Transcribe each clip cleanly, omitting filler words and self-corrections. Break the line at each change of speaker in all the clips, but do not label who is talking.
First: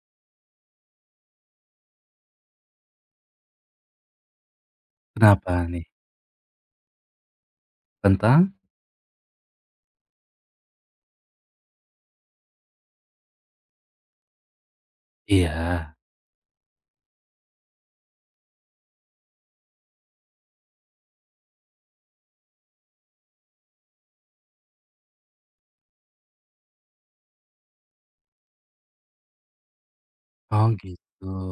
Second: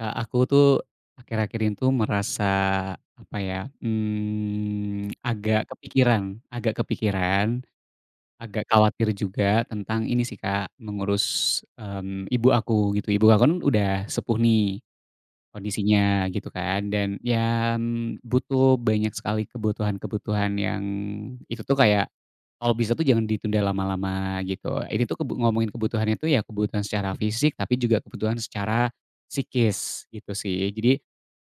Aku tuh akhir-akhir ini tuh merasa apa ya,
Kenapa
agak
nih?
kepikiran
Tentang?
agak khawatir juga tentang ini sih Kak, mengurus, ibu aku gitu. Ibu aku kan udah sepuh nih
Iya.
kondisinya gitu kan dan ya, butuh banyak sekali kebutuhan-kebutuhan yang itu tuh kayak kalau bisa tuh jangan ditunda lama-lama gitu. Ini tuh ngomongin kebutuhannya tuh ya kebutuhan secara fisik tapi juga kebutuhan secara psikis gitu
Oh
sih.
gitu.
Jadi.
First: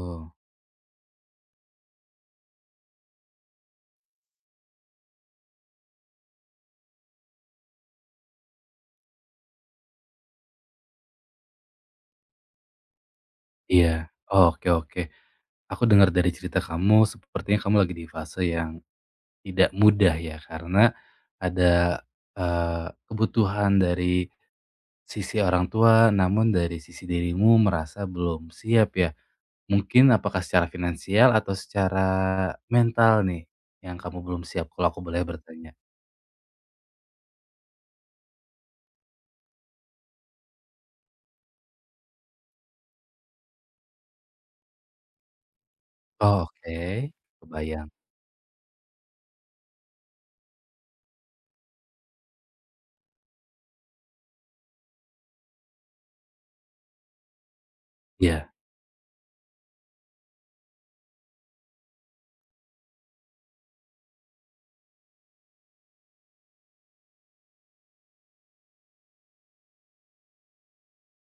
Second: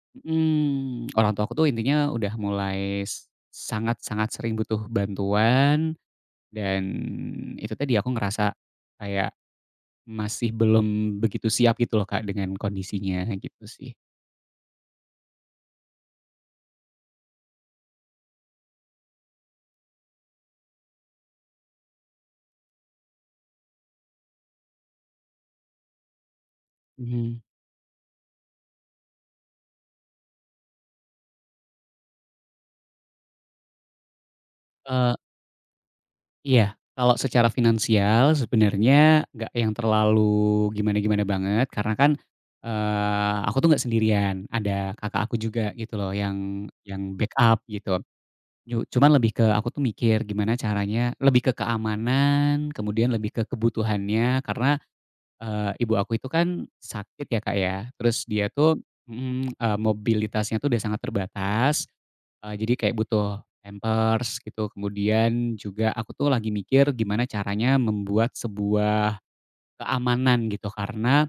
Mhm. Orang tua aku tuh intinya udah mulai sangat-sangat sering butuh bantuan dan itu tadi aku ngerasa kayak masih belum begitu siap gitu loh Kak dengan kondisinya gitu sih.
Iya. Oke oke. Aku dengar dari cerita kamu sepertinya kamu lagi di fase yang tidak mudah ya karena ada, kebutuhan dari sisi orang tua namun dari sisi
Mhm.
dirimu merasa belum siap ya. Mungkin apakah secara finansial atau secara mental nih yang kamu belum siap kalau aku
Eee,
boleh bertanya?
iya, kalau secara finansial sebenarnya nggak yang terlalu gimana-gimana banget karena kan, aku tuh nggak sendirian, ada kakak aku juga gitu loh
Oh
yang
oke,
yang backup
kebayang.
gitu. Cuman lebih ke aku tuh mikir gimana caranya lebih ke keamanan, kemudian lebih ke kebutuhannya karena, ibu aku itu kan sakit ya, Kak, ya. Terus dia
Iya
tuh mhm, mobilitasnya tuh udah sangat terbatas, jadi kayak butuh pampers gitu. Kemudian juga aku tuh lagi mikir gimana caranya membuat sebuah keamanan gitu karena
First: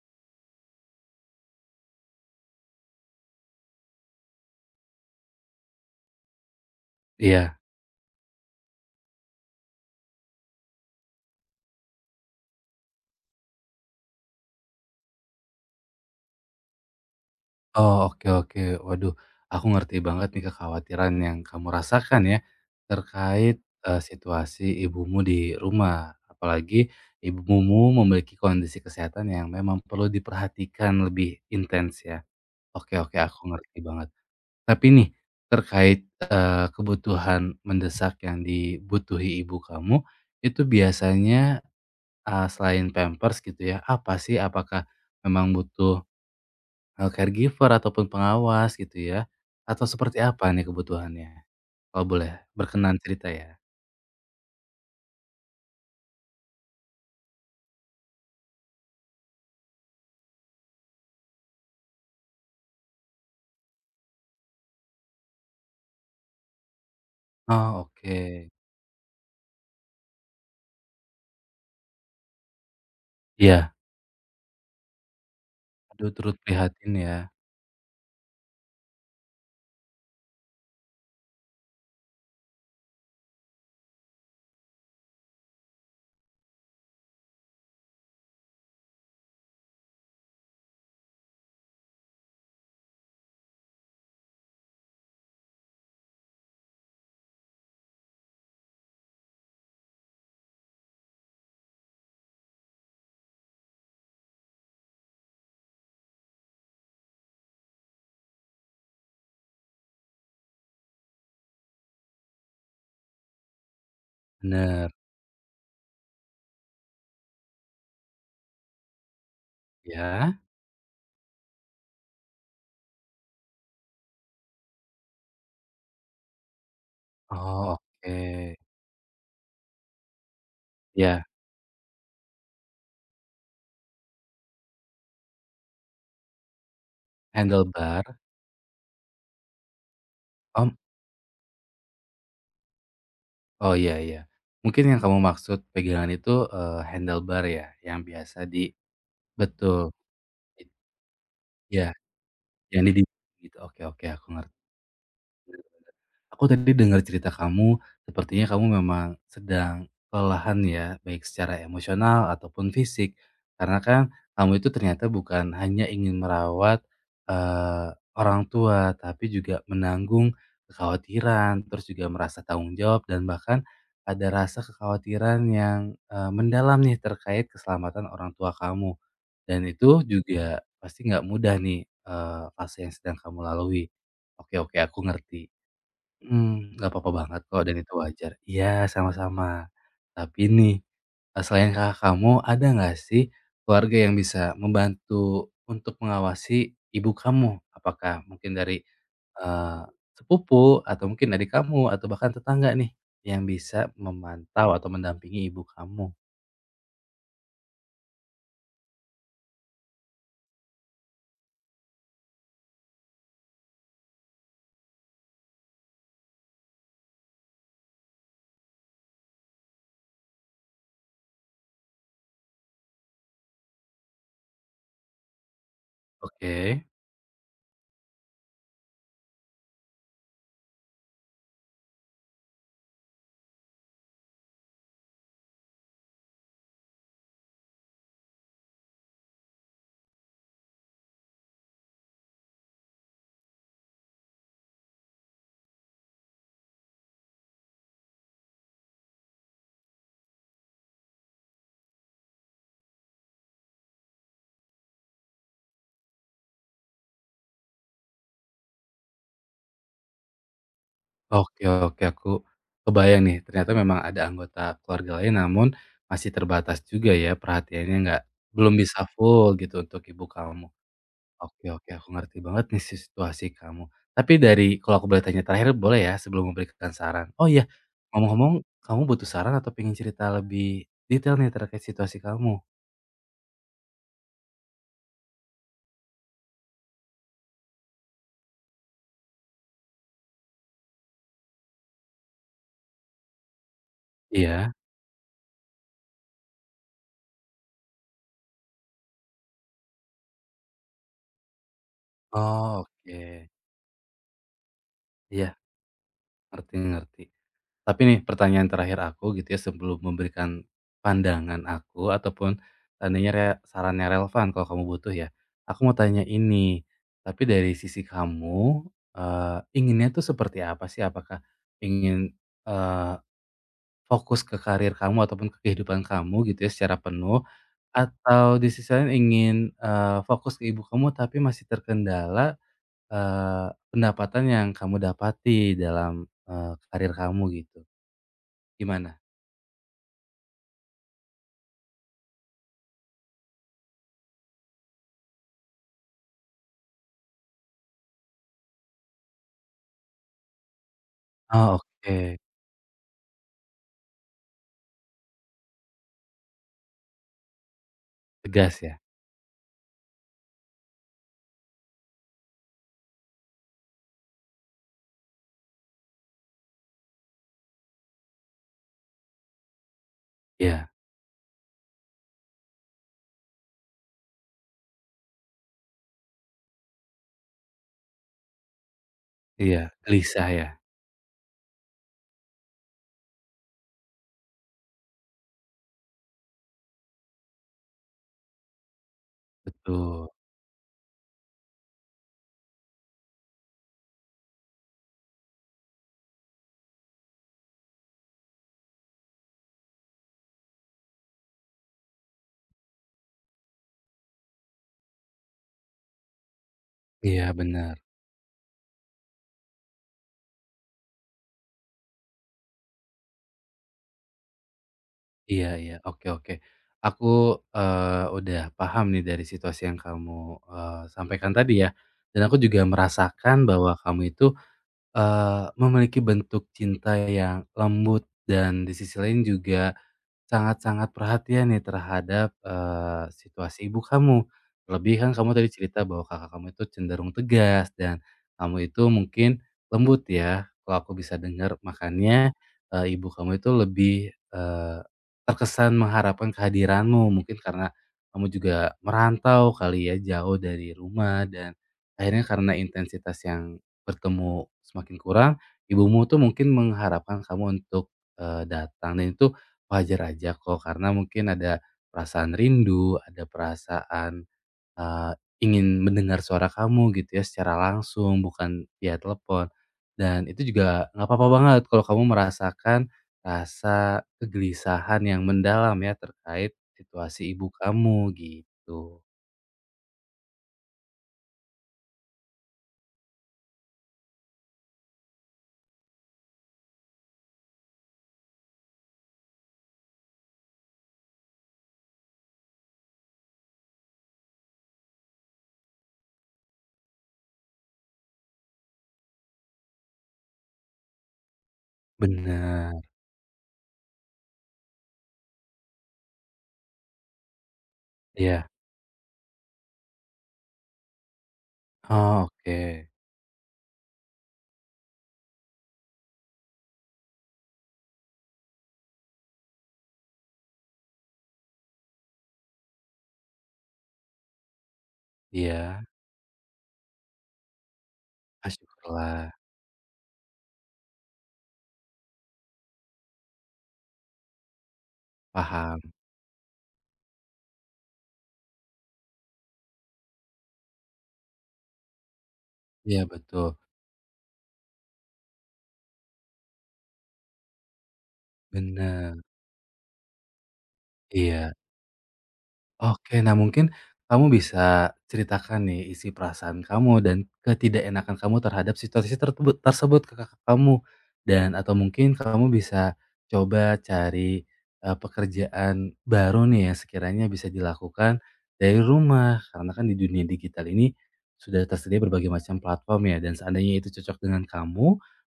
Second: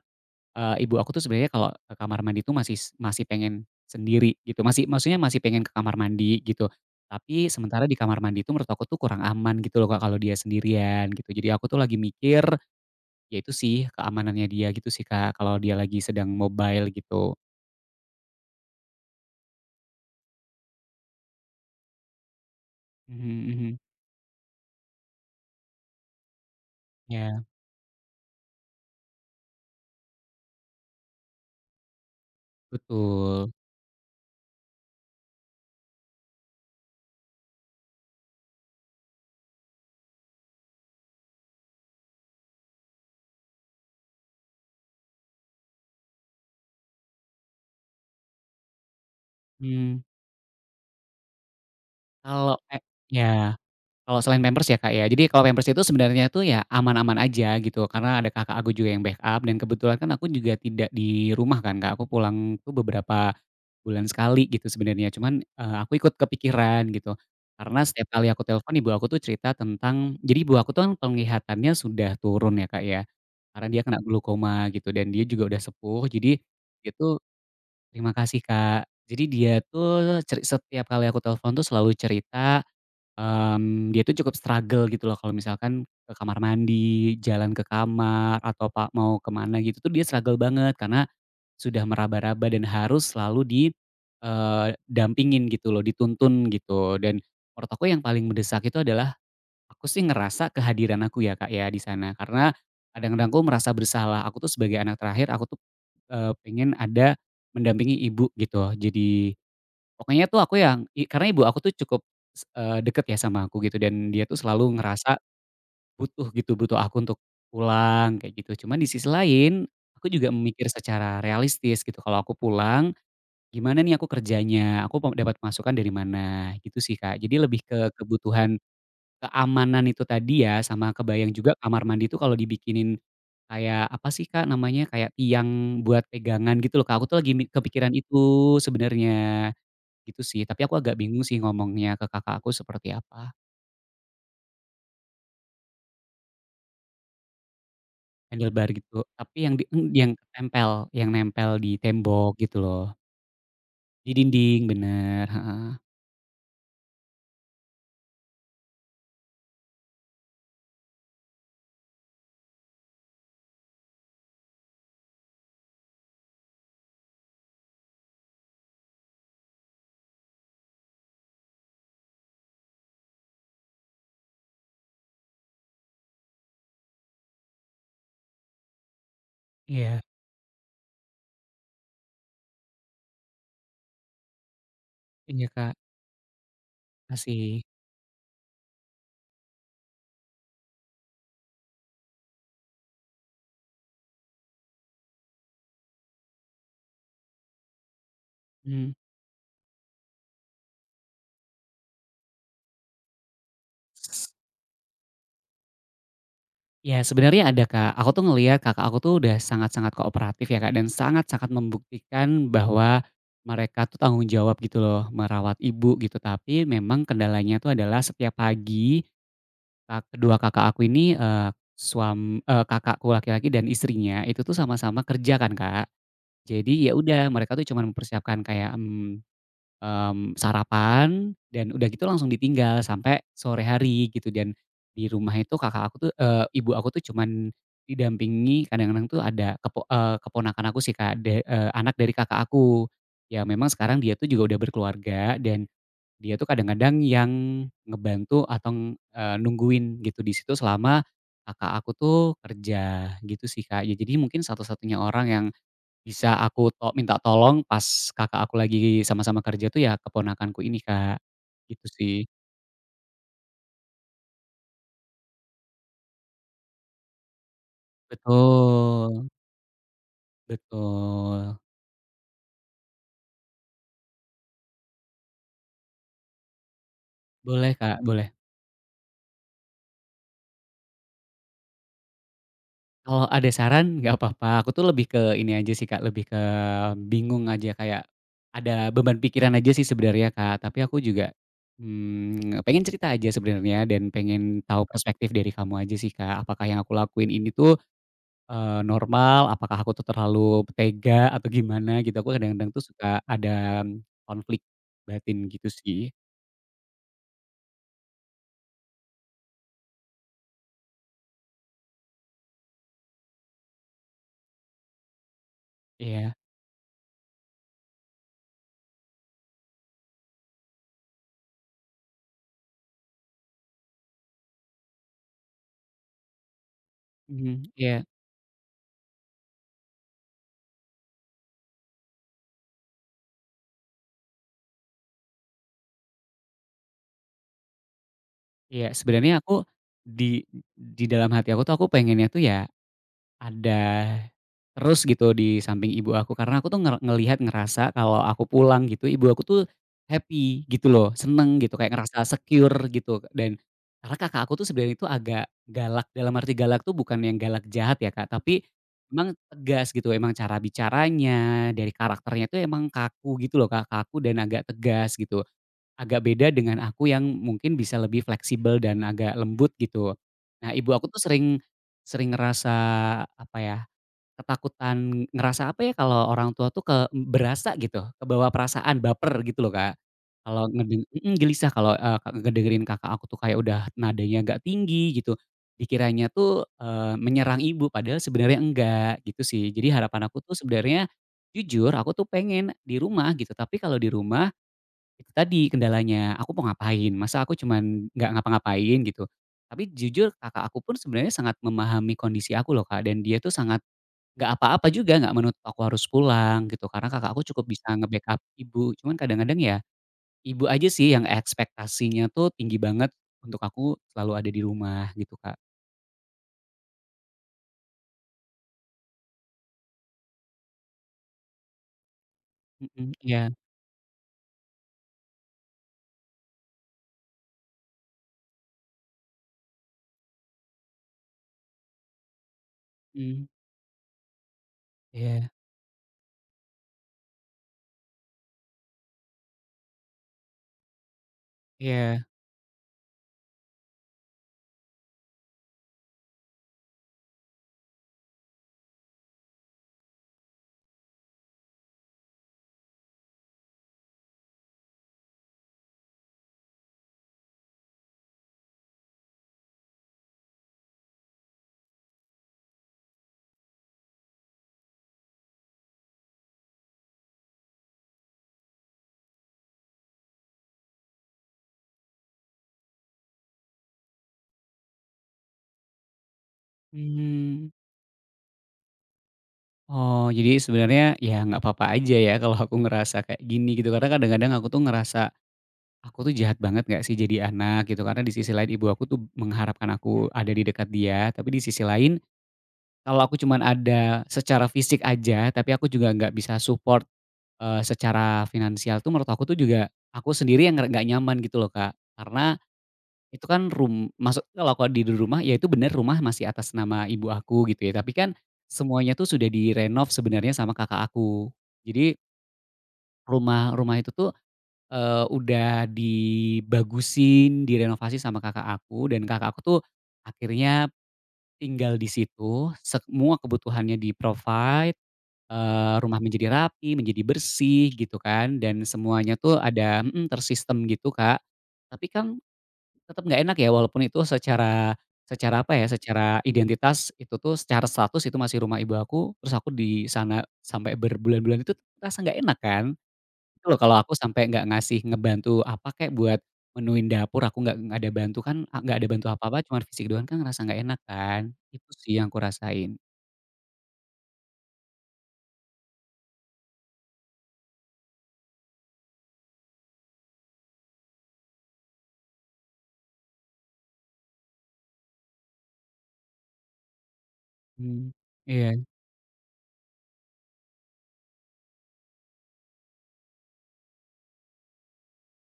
Ibu aku tuh sebenarnya kalau ke kamar mandi tuh masih pengen sendiri gitu, masih maksudnya masih pengen ke kamar mandi gitu. Tapi
iya.
sementara di kamar mandi itu menurut aku tuh kurang aman gitu loh Kak, kalau dia sendirian gitu. Jadi aku tuh lagi mikir, ya itu sih keamanannya dia gitu sih Kak, kalau dia lagi sedang mobile gitu.
Oh, oke oke. Waduh, aku ngerti banget nih kekhawatiran yang kamu rasakan ya,
Mhm,
terkait,
mhm.
situasi ibumu di rumah. Apalagi
Iya,
ibumu memiliki kondisi kesehatan yang memang perlu diperhatikan lebih intens ya. Oke oke,
betul.
aku ngerti banget. Tapi nih, terkait, kebutuhan mendesak yang dibutuhi ibu kamu, itu biasanya, selain Pampers gitu ya, apa sih? Apakah memang butuh caregiver ataupun pengawas gitu ya? Atau
Hmm.
seperti apa nih kebutuhannya? Kalau boleh
kalau e
berkenan cerita ya?
Iya. Kalau selain Pampers ya, Kak, ya. Jadi kalau Pampers itu sebenarnya tuh ya aman-aman aja gitu, karena ada kakak aku juga yang backup dan kebetulan kan aku juga tidak di rumah kan, Kak, aku pulang tuh beberapa bulan sekali gitu sebenarnya. Cuman, aku ikut kepikiran gitu,
Oh
karena setiap
oke.
kali aku telepon ibu aku tuh cerita tentang jadi ibu aku tuh kan penglihatannya sudah turun ya, Kak, ya, karena
Iya.
dia kena glaukoma gitu dan dia juga udah sepuh.
Aduh, turut
Jadi dia
prihatin ya.
tuh Terima kasih, Kak. Jadi dia tuh setiap kali aku telepon tuh selalu cerita dia tuh cukup struggle gitu loh kalau misalkan ke kamar mandi, jalan ke kamar, atau mau kemana gitu tuh dia struggle banget karena sudah meraba-raba dan harus selalu di, dampingin gitu loh, dituntun gitu. Dan menurut aku yang paling mendesak itu adalah aku sih ngerasa kehadiran aku ya, Kak, ya di sana karena kadang-kadang aku merasa bersalah. Aku tuh sebagai anak terakhir aku tuh, pengen ada mendampingi ibu gitu. Jadi pokoknya tuh aku yang i karena ibu aku tuh cukup deket ya sama aku gitu dan dia tuh selalu
Bener.
ngerasa butuh gitu, butuh aku untuk pulang kayak gitu. Cuman di sisi lain, aku juga
Ya.
memikir secara realistis gitu, kalau aku pulang, gimana nih aku kerjanya, aku mau dapat masukan dari mana, gitu sih, Kak. Jadi lebih
Oh
ke
oke.
kebutuhan keamanan itu tadi ya, sama
Ya,
kebayang juga kamar mandi tuh kalau dibikinin kayak apa sih, Kak, namanya, kayak tiang buat pegangan gitu loh, Kak, aku tuh lagi kepikiran
handlebar.
itu sebenarnya. Gitu sih, tapi aku
Om,
agak bingung sih ngomongnya ke kakak aku seperti apa,
oh iya iya. Mungkin yang kamu maksud pegangan itu, handlebar ya? Yang biasa
handlebar
di
gitu, tapi yang di
betul.
yang nempel di
Ya,
tembok gitu
yang
loh,
di gitu. Oke oke,
di
aku ngerti.
dinding, bener, heeh.
Aku tadi dengar cerita kamu, sepertinya kamu memang sedang kelelahan ya, baik secara emosional ataupun fisik. Karena kan kamu itu ternyata bukan hanya ingin merawat eh, orang tua, tapi juga menanggung kekhawatiran, terus juga merasa tanggung jawab dan bahkan ada rasa kekhawatiran yang mendalam nih terkait keselamatan orang tua kamu. Dan
Iya,
itu juga pasti nggak mudah nih, fase yang sedang kamu lalui. Oke oke, aku
iya
ngerti.
Kak,
Nggak apa-apa banget
kasih.
kok dan itu wajar. Iya, sama-sama. Tapi nih, selain kakak kamu, ada nggak sih keluarga yang bisa membantu untuk mengawasi ibu kamu? Apakah mungkin dari,
Mhm.
eee, sepupu atau mungkin adik kamu atau bahkan tetangga nih yang bisa memantau atau mendampingi ibu kamu?
Ya sebenarnya ada Kak, aku tuh ngelihat kakak aku tuh udah sangat-sangat kooperatif ya Kak, dan sangat-sangat membuktikan bahwa mereka tuh tanggung jawab gitu loh merawat ibu gitu, tapi memang kendalanya tuh adalah setiap pagi Kak kedua kakak aku ini, kakakku laki-laki dan istrinya itu tuh sama-sama kerja kan, Kak.
Oke.
Jadi ya udah mereka tuh cuma mempersiapkan kayak, sarapan dan udah gitu langsung ditinggal sampai sore hari gitu dan di rumah itu kakak aku tuh ibu aku tuh cuman didampingi kadang-kadang tuh ada keponakan aku sih, Kak, anak dari kakak aku. Ya memang sekarang dia tuh juga udah berkeluarga dan dia tuh kadang-kadang yang ngebantu atau, nungguin gitu di situ selama kakak aku tuh kerja, gitu sih, Kak. Ya jadi mungkin satu-satunya orang yang bisa aku minta tolong pas kakak aku lagi sama-sama kerja tuh ya keponakanku ini, Kak.
Oke
Gitu
oke,
sih.
aku kebayang nih, ternyata memang ada anggota keluarga lain namun masih terbatas juga ya perhatiannya, nggak belum bisa
Betul,
full gitu untuk ibu kamu.
betul.
Oke oke, aku ngerti banget nih si situasi kamu. Tapi dari kalau aku boleh tanya terakhir boleh ya sebelum memberikan saran? Oh iya,
Boleh, Kak, boleh.
ngomong-ngomong kamu butuh saran atau pengen cerita lebih detail nih terkait situasi kamu?
Kalau ada saran nggak apa-apa, aku tuh lebih ke ini aja sih Kak, lebih ke bingung aja kayak ada beban pikiran aja sih sebenarnya Kak, tapi aku juga, pengen cerita aja sebenarnya dan pengen
Iya?
tahu perspektif dari kamu aja sih Kak, apakah yang aku lakuin ini tuh, normal, apakah aku tuh terlalu tega atau gimana gitu, aku kadang-kadang
Oh,
tuh
oke.
suka ada konflik batin
Iya,
gitu sih.
ngerti ngerti. Tapi nih pertanyaan terakhir aku gitu ya sebelum memberikan pandangan aku ataupun seandainya re sarannya relevan kalau kamu butuh ya. Aku mau tanya
Iya,
ini, tapi dari sisi kamu, inginnya tuh seperti apa sih? Apakah ingin, eee, fokus ke karir kamu ataupun ke kehidupan kamu gitu ya secara penuh,
mhm, iya,
atau di sisi lain ingin, fokus ke ibu kamu tapi masih terkendala, pendapatan yang kamu dapati dalam, karir kamu gitu?
iya,
Gimana?
sebenarnya aku di di dalam hati aku tuh aku pengennya tuh ya ada terus gitu di samping ibu aku karena aku tuh ngelihat ngerasa kalau aku pulang gitu ibu aku tuh happy gitu loh, seneng
Oh,
gitu kayak ngerasa
oke.
secure gitu. Dan karena kakak aku tuh sebenarnya itu agak galak, dalam arti galak tuh bukan yang galak jahat ya Kak, tapi
Tegas ya?
emang tegas gitu, emang cara bicaranya, dari karakternya tuh emang kaku gitu loh Kak, kaku dan agak tegas gitu. Agak beda dengan aku yang mungkin bisa lebih fleksibel dan agak lembut gitu. Nah ibu
Iya
aku tuh sering sering ngerasa apa ya, ketakutan ngerasa apa ya kalau orang tua tuh berasa gitu, kebawa perasaan, baper gitu loh
iya,
Kak.
gelisah
Kalau
ya?
gelisah kalau, ngedengerin kakak aku tuh kayak udah nadanya agak tinggi gitu, dikiranya tuh, menyerang ibu padahal sebenarnya enggak gitu sih. Jadi harapan
Betul.
aku tuh sebenarnya jujur aku tuh pengen di rumah gitu, tapi kalau di rumah itu tadi kendalanya, aku mau ngapain, masa aku cuman nggak ngapa-ngapain gitu. Tapi jujur kakak aku pun sebenarnya sangat memahami kondisi aku loh Kak, dan dia tuh sangat nggak apa-apa juga, nggak menutup aku harus pulang gitu, karena kakak aku
Iya,
cukup bisa
benar.
nge-backup ibu. Cuman kadang-kadang ya, ibu aja sih yang ekspektasinya tuh tinggi banget untuk aku selalu ada di rumah gitu Kak.
Iya iya, oke oke. Aku, udah paham nih dari situasi yang kamu, sampaikan tadi ya, dan aku juga
Mhm, iya,
merasakan bahwa kamu itu, memiliki bentuk cinta yang lembut dan di sisi lain juga sangat-sangat perhatian nih terhadap,
mhm,
situasi ibu kamu. Terlebih kan
iya,
kamu tadi cerita bahwa kakak kamu itu cenderung tegas dan kamu itu mungkin lembut ya, kalau aku bisa dengar.
iya,
Makanya, ibu kamu itu lebih, eee, terkesan mengharapkan kehadiranmu. Mungkin karena kamu juga merantau kali ya, jauh dari rumah dan akhirnya karena intensitas yang bertemu semakin kurang, ibumu tuh mungkin mengharapkan kamu untuk, datang, dan itu wajar aja kok, karena mungkin ada perasaan rindu, ada perasaan, eee, ingin mendengar suara kamu gitu ya secara langsung, bukan via telepon. Dan itu juga nggak apa-apa banget kalau kamu merasakan rasa kegelisahan yang mendalam ya terkait situasi ibu
mmm.
kamu, gitu.
Oh, jadi sebenarnya ya nggak apa-apa aja ya kalau aku ngerasa kayak gini gitu, karena kadang-kadang aku tuh ngerasa aku tuh jahat banget nggak sih jadi anak gitu, karena di sisi lain ibu aku tuh mengharapkan aku ada di dekat dia, tapi di sisi lain kalau aku cuman ada secara fisik aja, tapi aku juga nggak bisa support, secara finansial tuh menurut aku tuh juga aku sendiri yang nggak nyaman gitu loh, Kak. Karena
Bener.
itu kan masuk kalau aku di rumah, ya itu bener rumah masih atas nama ibu aku gitu ya, tapi kan
Ya.
semuanya tuh sudah direnov sebenarnya sama kakak aku. Jadi
Oh, oke.
rumah rumah itu tuh udah dibagusin, direnovasi sama kakak aku dan kakak aku tuh akhirnya tinggal di situ, semua kebutuhannya di-provide, eh,
Iya.
rumah menjadi rapi, menjadi bersih gitu kan,
Ah,
dan semuanya
syukurlah.
tuh ada tersistem gitu, Kak. Tapi kan tetap nggak enak ya walaupun itu secara secara apa ya,
Paham.
secara identitas itu tuh secara status itu masih rumah ibu aku, terus aku di sana sampai berbulan-bulan itu, rasa nggak enak kan?
Iya
Loh,
betul.
kalau aku sampai nggak ngebantu apa kek buat menuin dapur, aku nggak ada bantu kan, nggak ada bantu
Bener.
apa-apa cuman fisik doang kan ngerasa nggak enak kan.
Iya.
Itu sih yang aku rasain.
Oke, nah mungkin kamu bisa ceritakan nih isi perasaan kamu dan ketidakenakan kamu terhadap situasi tertebut tersebut ke kakak kamu dan atau mungkin kamu bisa coba cari, pekerjaan baru nih yang sekiranya bisa
Mmm,
dilakukan
iya.
dari rumah. Karena kan di dunia digital ini sudah tersedia berbagai macam platform ya dan seandainya itu cocok dengan kamu,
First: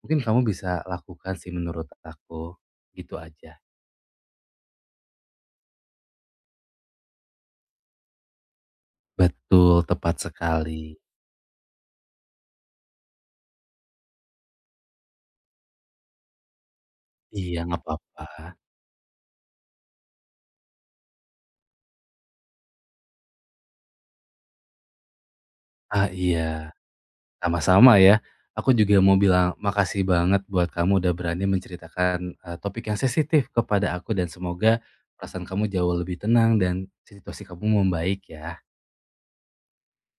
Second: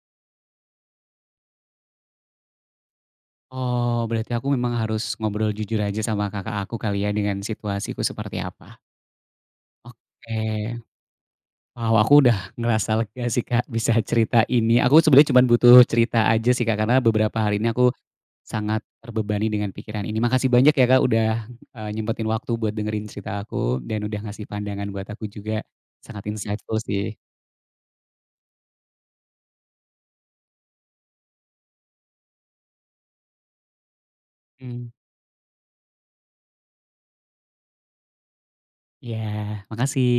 mungkin kamu bisa lakukan sih menurut aku, gitu aja.
Oh, berarti aku memang harus ngobrol jujur aja sama kakak aku kali ya dengan situasiku seperti apa.
Betul, tepat
Oke.
sekali.
Wow, aku udah ngerasa lega sih Kak bisa cerita ini. Aku sebenarnya cuman butuh cerita aja sih Kak, karena beberapa hari
Iya,
ini
nggak
aku
apa-apa.
sangat terbebani dengan pikiran ini. Makasih banyak ya Kak udah, nyempetin waktu buat dengerin cerita aku dan udah ngasih pandangan buat aku juga.
Ah,
Sangat
iya,
insightful sih.
sama-sama ya. Aku juga mau bilang makasih banget buat kamu udah berani menceritakan, topik yang sensitif kepada aku dan semoga
Mhm,
perasaan kamu jauh lebih tenang dan situasi kamu membaik ya.
iya makasih.